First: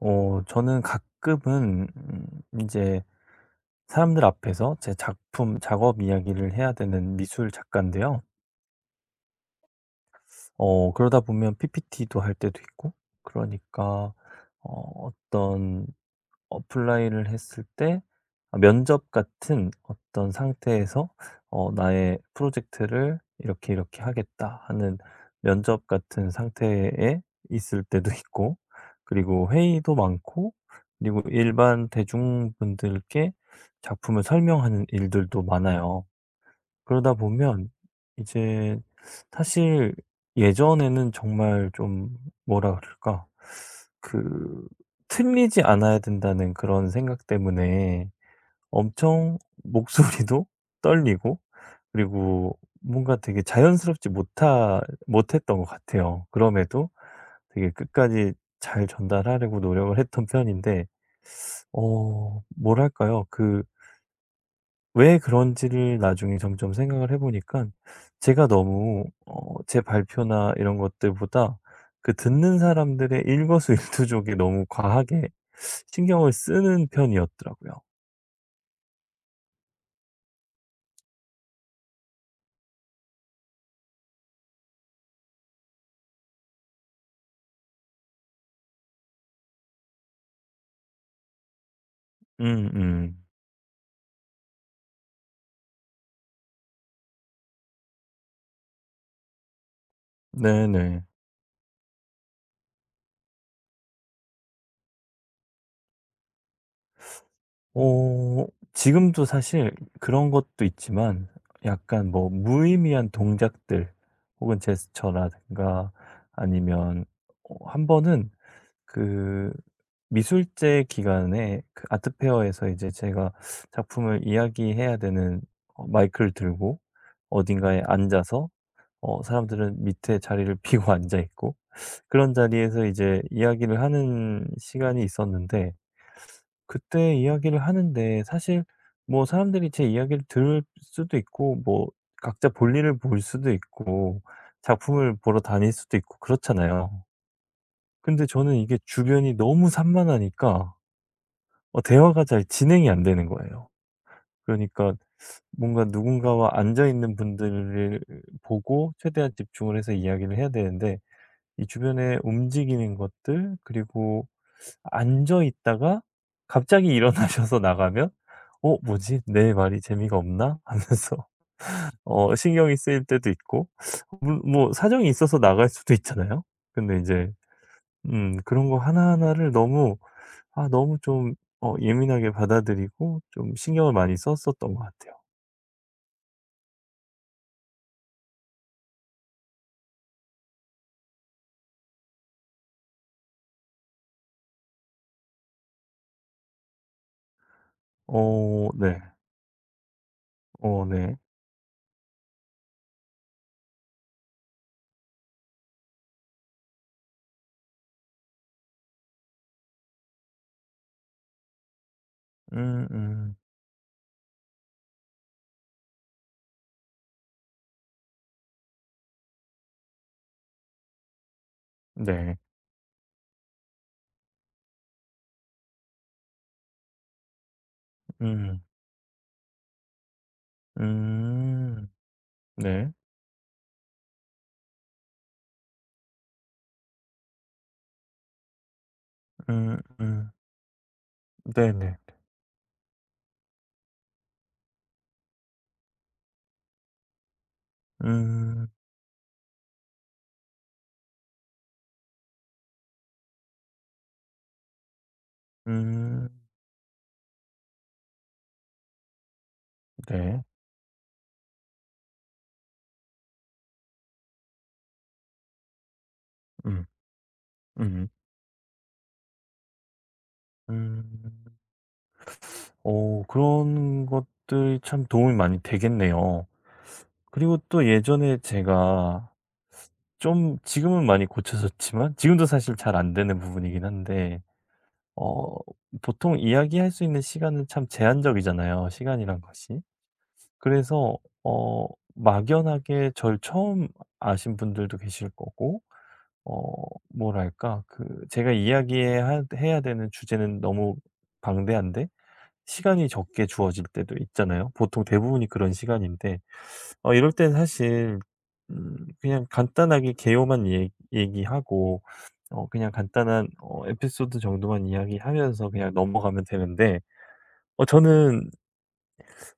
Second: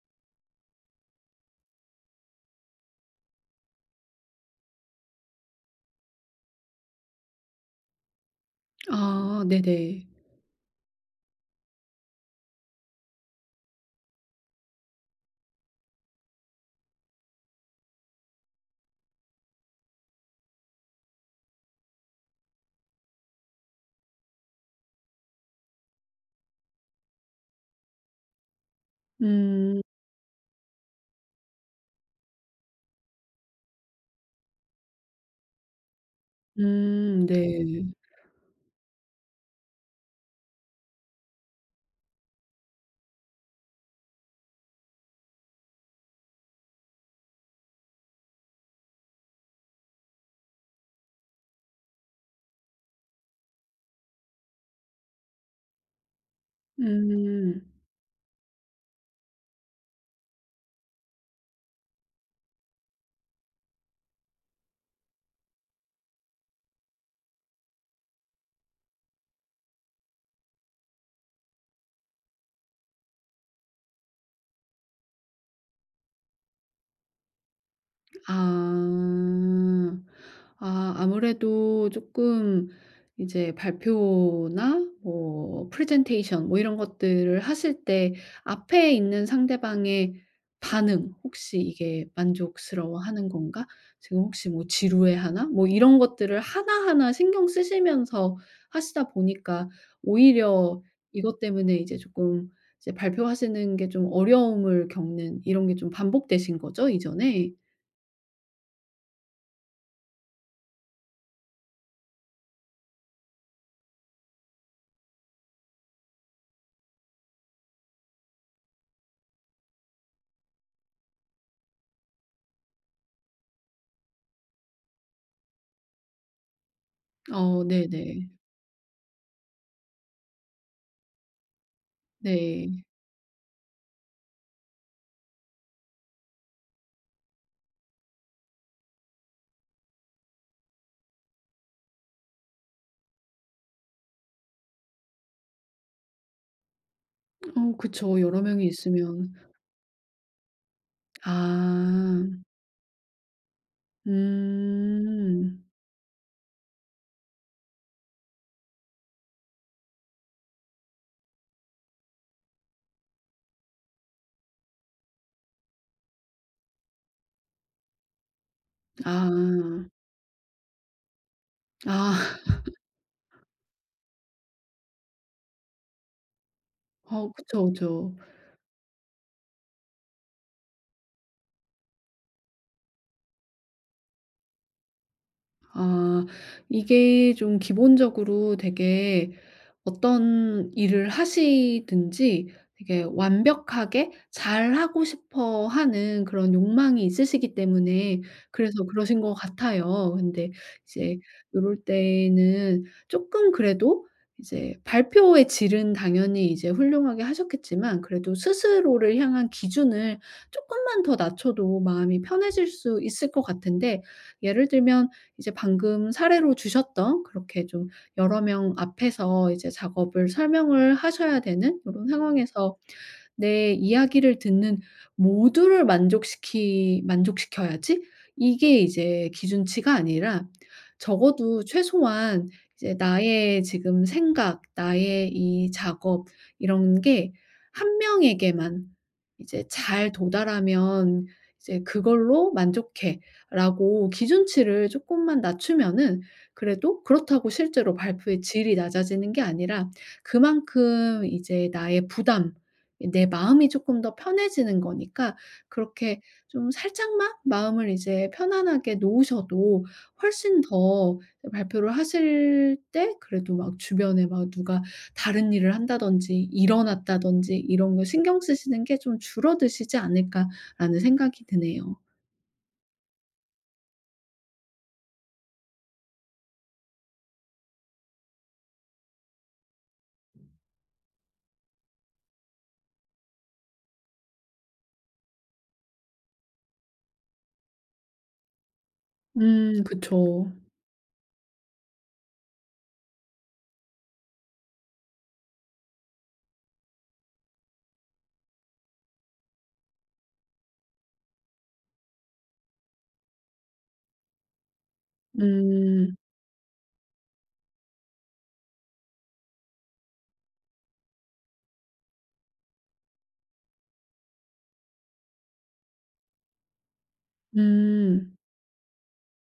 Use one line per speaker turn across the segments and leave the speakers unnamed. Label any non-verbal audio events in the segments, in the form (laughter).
저는 가끔은 제 사람들 앞에서 제 작품, 작업 이야기를 해야 되는 미술 작가인데요.
아, 네네.
그러다 보면 PPT도 할 때도 있고, 그러니까 어떤 어플라이를 했을 때, 아 면접 같은 어떤 상태에서 '나의 프로젝트를 이렇게 이렇게 하겠다.' 하는 면접 같은 상태에 있을 때도 있고, 그리고
음.
회의도 많고, 그리고 일반 대중분들께 작품을 설명하는 일들도 많아요. 그러다
음,
보면
네.
이제 사실 예전에는 정말 좀 뭐라 그럴까? 그 틀리지 않아야 된다는 그런 생각 때문에 엄청 목소리도 (laughs) 떨리고, 그리고 뭔가 되게 자연스럽지 못하 못했던 것 같아요. 그럼에도
음.
되게 끝까지 잘 전달하려고 노력을 했던 편인데, 뭐랄까요? 그 왜 그런지를 나중에 점점 생각을 해보니까, 제가 너무 제 발표나 이런 것들보다 그 듣는 사람들의 일거수일투족에 너무 과하게 신경을 쓰는 편이었더라고요.
아. 아, 아무래도 조금 이제 발표나 뭐 프레젠테이션 뭐 이런 것들을 하실 때 앞에 있는 상대방의 반응, 혹시 이게
음음.
'만족스러워하는 건가? 지금 혹시 뭐 지루해하나?' 뭐 이런 것들을 하나하나 신경 쓰시면서 하시다 보니까 오히려
네네.
이것 때문에 이제 조금 이제 발표하시는 게 좀 어려움을 겪는 이런 게 좀 반복되신 거죠, 이전에?
어 지금도 사실 그런 것도 있지만, 약간 뭐 무의미한 동작들, 혹은 제스처라든가, 아니면 한 번은 그 미술제 기간에 그 아트 페어에서 이제 제가 작품을 이야기해야 되는, 마이크를 들고
어
어딘가에
네네.
앉아서, 사람들은 밑에 자리를 (laughs) 비고 앉아 있고, 그런
네.
자리에서 이제 이야기를 하는 시간이 있었는데, 그때 이야기를 하는데 사실 뭐 사람들이 제 이야기를 들을 수도 있고, 뭐 각자 볼일을 볼 수도 있고, 작품을 보러 다닐 수도 있고 그렇잖아요.
어 그쵸.
근데
여러
저는
명이
이게 주변이
있으면.
너무 산만하니까 대화가
아.
잘 진행이 안 되는 거예요. 그러니까
음.
뭔가 누군가와 앉아 있는 분들을 보고 최대한 집중을 해서 이야기를 해야 되는데, 이 주변에 움직이는 것들, 그리고 앉아 있다가 갑자기 일어나셔서 (laughs) 나가면 '어 뭐지? 내 말이
아.
재미가 없나?' 하면서 (laughs)
아. (laughs)
신경이 쓰일 때도 있고, 물 뭐 사정이 있어서 나갈 수도 있잖아요. 근데 이
어
제
그쵸, 그쵸.
그런 거 하나하나를 너무, 아 너무 좀 예민하게 받아들이고 좀 신경을 많이 썼었던 것 같아요.
아, 이게 좀 기본적으로 되게 어떤 일을 하시든지 되게 완벽하게 잘하고 싶어 하는 그런 욕망이 있으시기 때문에
어
그래서
네.
그러신 것 같아요. 근데
어 네.
이제 요럴 때는 조금 그래도 이제 발표의 질은 당연히 이제 훌륭하게 하셨겠지만 그래도 스스로를 향한 기준을 조금만 더 낮춰도 마음이 편해질
음
수 있을
음.
것 같은데, 예를 들면 이제 방금 사례로 주셨던 그렇게 좀 여러 명 앞에서 이제 작업을 설명을 하셔야 되는 이런
네.
상황에서 내 이야기를 듣는 모두를 만족시키 만족시켜야지,
음.
이게 이제 기준치가 아니라 적어도
음.
최소한
네.
이제 나의 지금 생각, 나의 이 작업 이런 게 한 명에게만 이제
음
잘
음.
도달하면 이제
네네.
'그걸로 만족해.'라고 기준치를 조금만 낮추면은 그래도, 그렇다고 실제로 발표의
음.
질이 낮아지는 게 아니라 그만큼 이제 나의 부담, 내 마음이 조금 더 편해지는 거니까, 그렇게
음.
좀 살짝만 마음을 이제 편안하게 놓으셔도
네.
훨씬 더 발표를 하실 때 그래도 막 주변에 막 누가 다른 일을 한다든지
음.
일어났다든지 이런 거
음.
신경 쓰시는 게 좀 줄어드시지 않을까라는
음.
생각이 드네요.
오 그런 것들이 참 도움이 많이 되겠네요. 그리고 또 예전에 제가 좀, 지금은 많이 고쳐졌지만 지금도 사실 잘 안 되는 부분이긴 한데, 어 보통 이야기할 수 있는 시간은 참 제한적이잖아요, 시간이란
음,
것이.
그쵸.
그래서 어 막연하게 저를 처음 아신 분들도 계실 거고, 어 뭐랄까 그 제가 이야기해 해야 되는 주제는 너무 방대한데 시간이 적게 주어질 때도 있잖아요. 보통 대부분이 그런
음.
시간인데 이럴 땐 사실 그냥 간단하게 개요만 얘 얘기하고, 그냥 간단한 에피소드 정도만 이야기하면서 그냥 넘어가면 되는데,
음.
저는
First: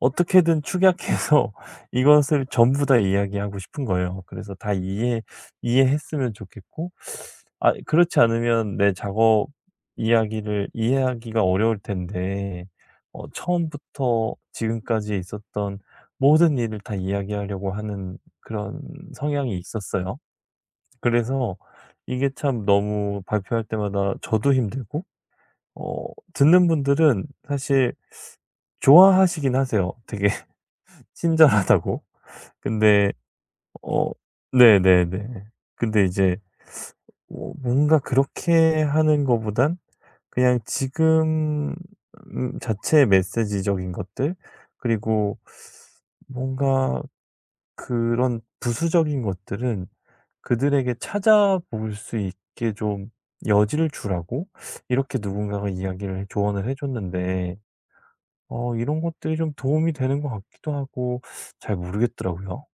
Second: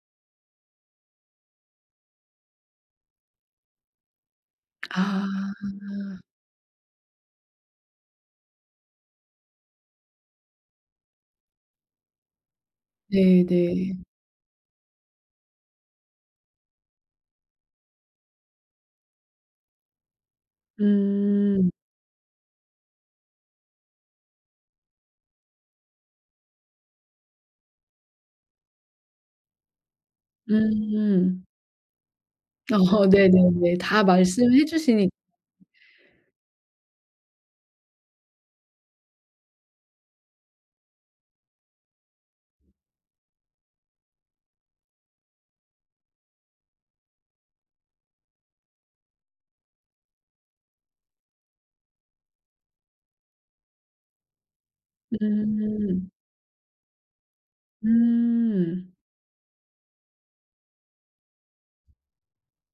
어떻게든 축약해서 (laughs) 이것을 전부 다 이야기하고 싶은 거예요. 그래서 다
아.
이해했으면 좋겠고, 아 그렇지 않으면 내 작업 이야기를 이해하기가 어려울 텐데,
네네.
처음부터 지금까지 있었던 모든 일을 다 이야기하려고 하는 그런 성향이 있었어요. 그래서
음.
이게 참 너무 발표할 때마다 저도 힘들고, 어 듣는 분들은 사실 좋아하시긴 하세요. 되게 (laughs)
음.
친절하다고.
어
근데
네네네, 다
어
말씀해 주시니.
네네네. 근데 이제 뭔가 그렇게 하는 거보단 그냥 지금 자체의 메시지적인 것들, 그리고 뭔가 그런 부수적인 것들은 그들에게 찾아볼 수 있게 좀 여지를 주라고, 이렇게 누군가가
음.
이야기를 조언을 해 줬는데,
음.
이런 것들이 좀 도움이 되는 것 같기도 하고 잘 모르겠더라고요.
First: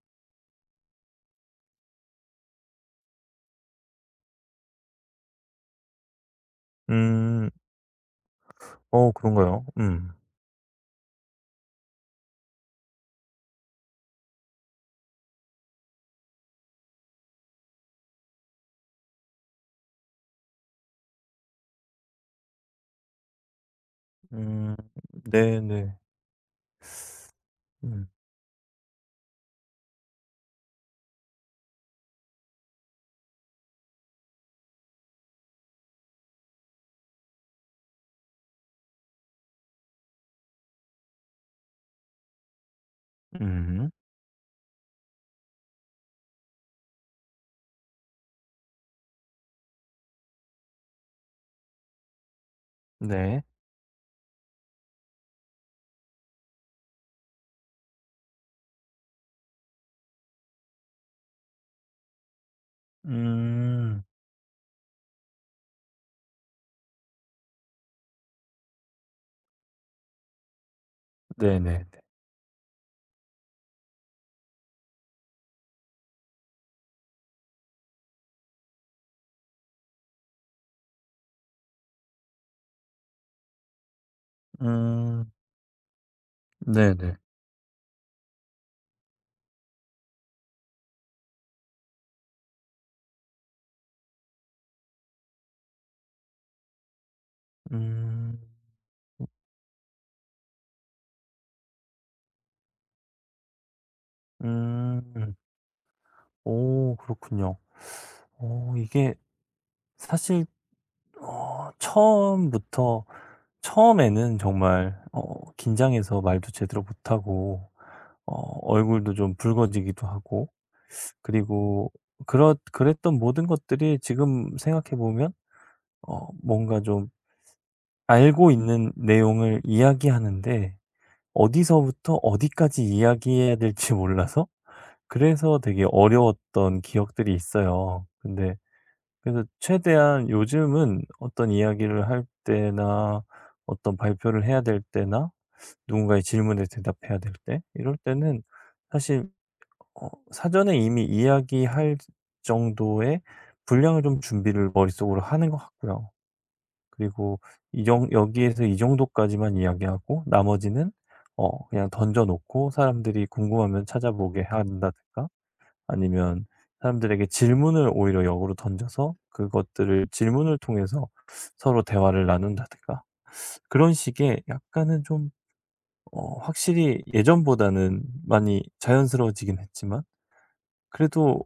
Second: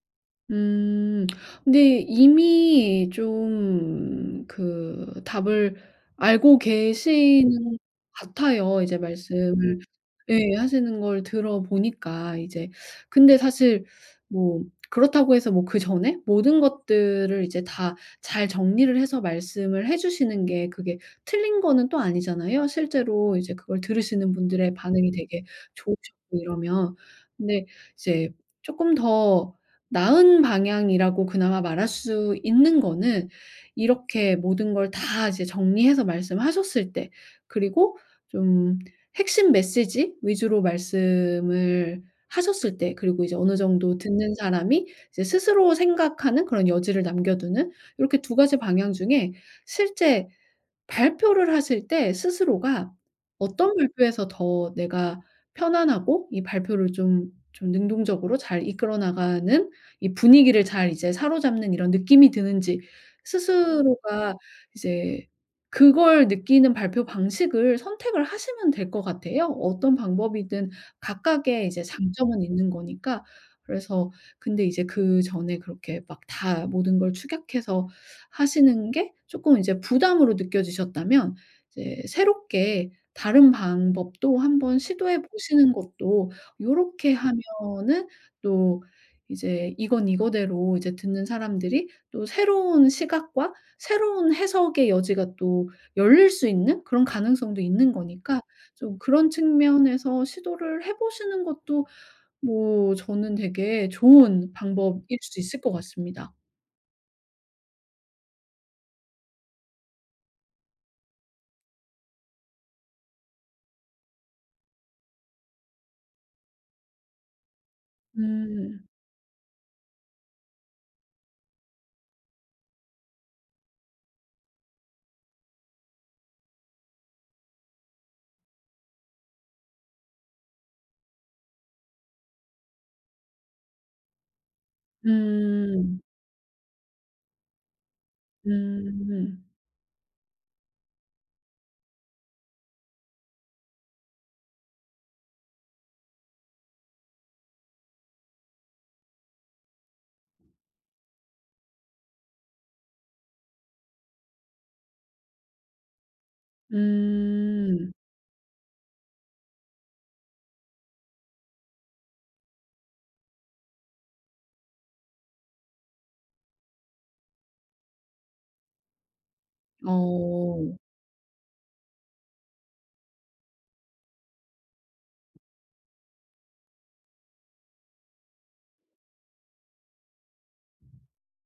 음. 근데 이미 좀 그 답을 알고
음.
계시는 것 같아요, 이제
그런가요?
말씀을.
음.
예, 하시는 걸 들어보니까 이제. 근데 사실 뭐 그렇다고 해서 뭐 그전에 모든 것들을 이제 다 잘 정리를 해서 말씀을 해 주시는 게, 그게 틀린 거는 또 아니잖아요. 실제로 이제 그걸 들으시는 분들의
음.
반응이 되게
네네.
좋으셨고 이러면. 근데
음.
이제 조금 더 나은 방향이라고 그나마 말할 수 있는 거는, 이렇게 모든 걸 다 이제 정리해서 말씀하셨을 때 그리고 좀 핵심 메시지 위주로 말씀을 하셨을 때 그리고 이제 어느
음.
정도 듣는 사람이 이제 스스로 생각하는 그런 여지를 남겨두는, 요렇게 두 가지 방향 중에 실제 발표를 하실 때 스스로가
네.
어떤 발표에서 더 내가 편안하고 이 발표를 좀 능동적으로 잘 이끌어 나가는, 이 분위기를 잘 이제 사로잡는 이런 느낌이 드는지
음.
스스로가 이제 그걸 느끼는 발표 방식을 선택을 하시면 될 것 같아요. 어떤 방법이든 각각의 이제
네네네.
장점은 있는 거니까. 그래서 근데 이제 그전에 그렇게 막 다 모든 걸 축약해서 하시는 게 조금 이제 부담으로 느껴지셨다면 이제 새롭게 다른 방법도 한번 시도해
음.
보시는 것도, 요렇게
네네.
하면은 또 이제 이건 이거대로 이제 듣는 사람들이 또 새로운 시각과 새로운 해석의 여지가 또 열릴 수 있는 그런 가능성도 있는
음.
거니까 좀 그런 측면에서 시도를 해 보시는 것도 뭐 저는 되게 좋은 방법일
음.
수 있을 것 같습니다.
오 그렇군요. 이게 사실, 어 처음부터 처음에는 정말 긴장해서 말도 제대로 못하고, 어
음.
얼굴도 좀 붉어지기도 하고, 그리고 그렇 그랬던 모든 것들이 지금 생각해 보면 뭔가 좀 알고 있는 내용을 이야기하는데 어디서부터 어디까지 이야기해야 될지 몰라서, 그래서 되게
음.
어려웠던 기억들이 있어요. 근데 그래서
음.
최대한 요즘은, 어떤 이야기를 할 때나 어떤 발표를 해야 될 때나 누군가의 질문에 대답해야 될 때, 이럴 때는 사실 사전에 이미 이야기할 정도의 분량을 좀 준비를 머릿속으로 하는 것 같고요. 그리고 이
음.
정 여기에서 이 정도까지만 이야기하고 나머지는 그냥 던져 놓고 사람들이 궁금하면 찾아보게 한다든가, 아니면 사람들에게 질문을 오히려 역으로 던져서 그것들을 질문을
어.
통해서 서로 대화를 나눈다든가, 그런 식의 약간은 좀, 확실히 예전보다는 많이 자연스러워지긴 했지만 그래도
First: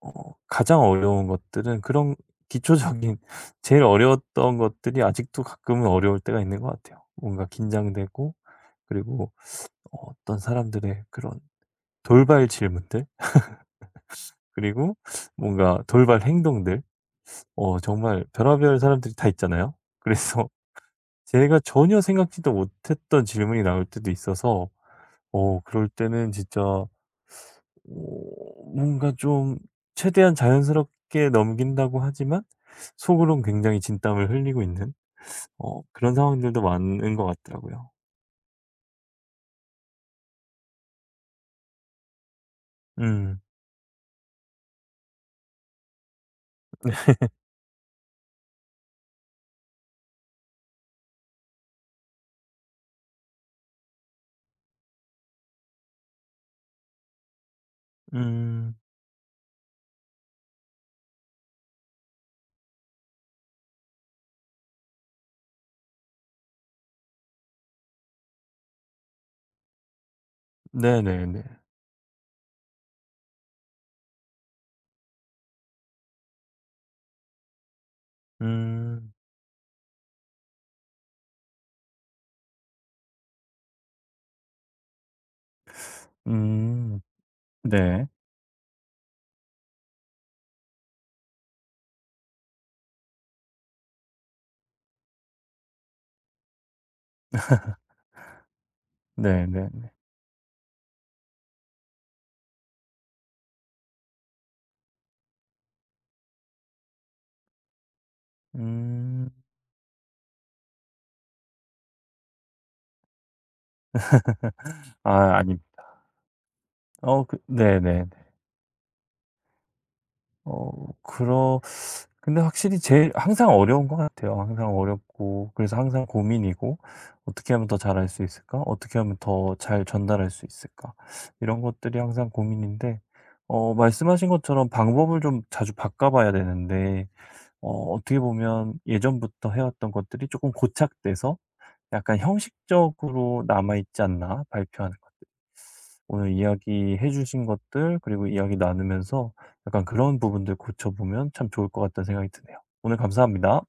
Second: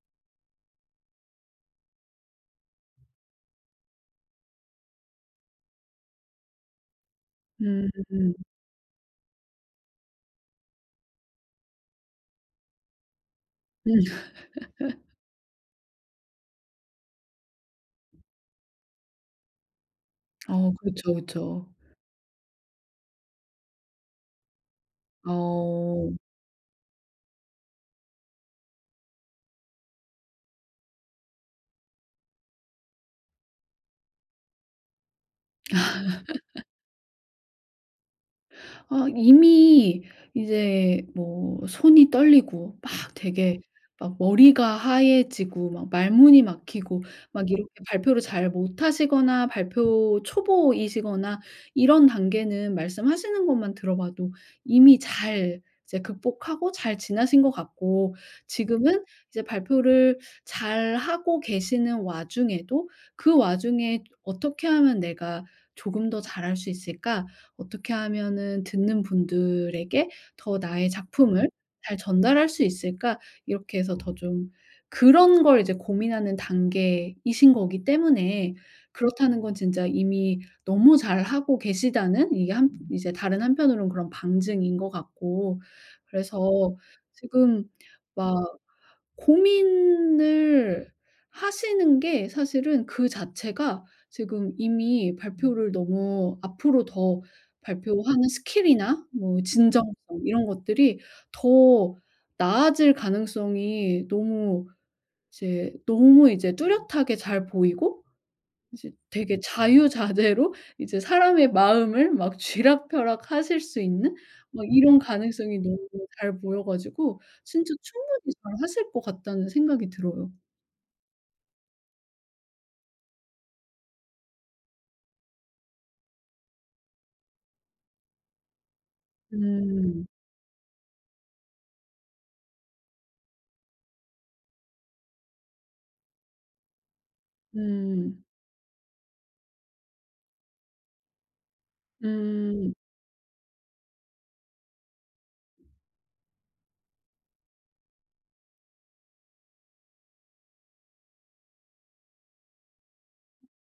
어 가장 어려운 것들은 그런 기초적인 (laughs) 제일 어려웠던 것들이 아직도 가끔은 어려울 때가 있는 것 같아요. 뭔가
음.
긴장되고, 그리고 어떤 사람들의 그런 돌발 질문들,
음.
그리고 뭔가 돌발 행동들, 정말 별의별 사람들이 다 있잖아요. 그래서
어 그렇죠,
(laughs) 제가
그쵸.
전혀 생각지도 못했던 질문이 나올 때도 있어서, 그럴
어.
때는 진짜 어 뭔가 좀 최대한 자연스럽게 넘긴다고 하지만 속으론 굉장히 진땀을 흘리고 있는, 그런 상황들도 많은 것 같더라고요.
아, 이미 이제 뭐 손이 떨리고 막
음.
되게 막 머리가 하얘지고 막 말문이 막히고 막 이렇게 발표를 잘 못하시거나 발표 초보이시거나 이런 단계는 말씀하시는 것만 들어봐도 이미 잘 이제 극복하고 잘 지나신 것 같고,
음.
지금은 이제 발표를 잘하고 계시는 와중에도 그 와중에 '어떻게 하면 내가 조금 더 잘할 수 있을까? 어떻게 하면은 듣는 분들에게 더 나의 작품을
네네네.
잘 전달할 수 있을까?' 이렇게 해서 더 좀 그런 걸 이제 고민하는 단계이신 거기 때문에,
음.
그렇다는 건 진짜 이미 너무 잘하고 계시다는, 이게 한 이제 다른 한편으로는 그런 방증인 것 같고, 그래서
음.
지금
네.
막 고민을 하시는 게 사실은 그 자체가 지금 이미 발표를 너무 앞으로 더 발표하는 스킬이나 뭐 진정성
네네네.
이런 것들이 더 나아질 가능성이 너무 이제 뚜렷하게 잘 보이고 이제
음.
되게 자유자재로 이제 사람의 마음을 막 쥐락펴락 하실 수 있는 막
(laughs)
이런
아
가능성이
아닙니다.
너무 잘 보여 가지고 진짜
네네.
충분히 잘하실 것 같다는 생각이 들어요.
어 그러 근데 확실히 제일 항상 어려운 것 같아요. 항상 어렵고 그래서 항상 고민이고, '어떻게 하면 더 잘할 수 있을까? 어떻게 하면 더 잘
음.
전달할 수 있을까?' 이런 것들이 항상 고민인데, 말씀하신 것처럼 방법을 좀 자주 바꿔 봐야 되는데, 어 어떻게
음.
보면 예전부터 해 왔던 것들이 조금 고착돼서 약간
음.
'형식적으로 남아 있지 않나? 발표하는' 오늘 이야기해 주신 것들, 그리고 이야기 나누면서 약간 그런 부분들 고쳐보면 참 좋을 것 같다는 생각이 드네요. 오늘 감사합니다.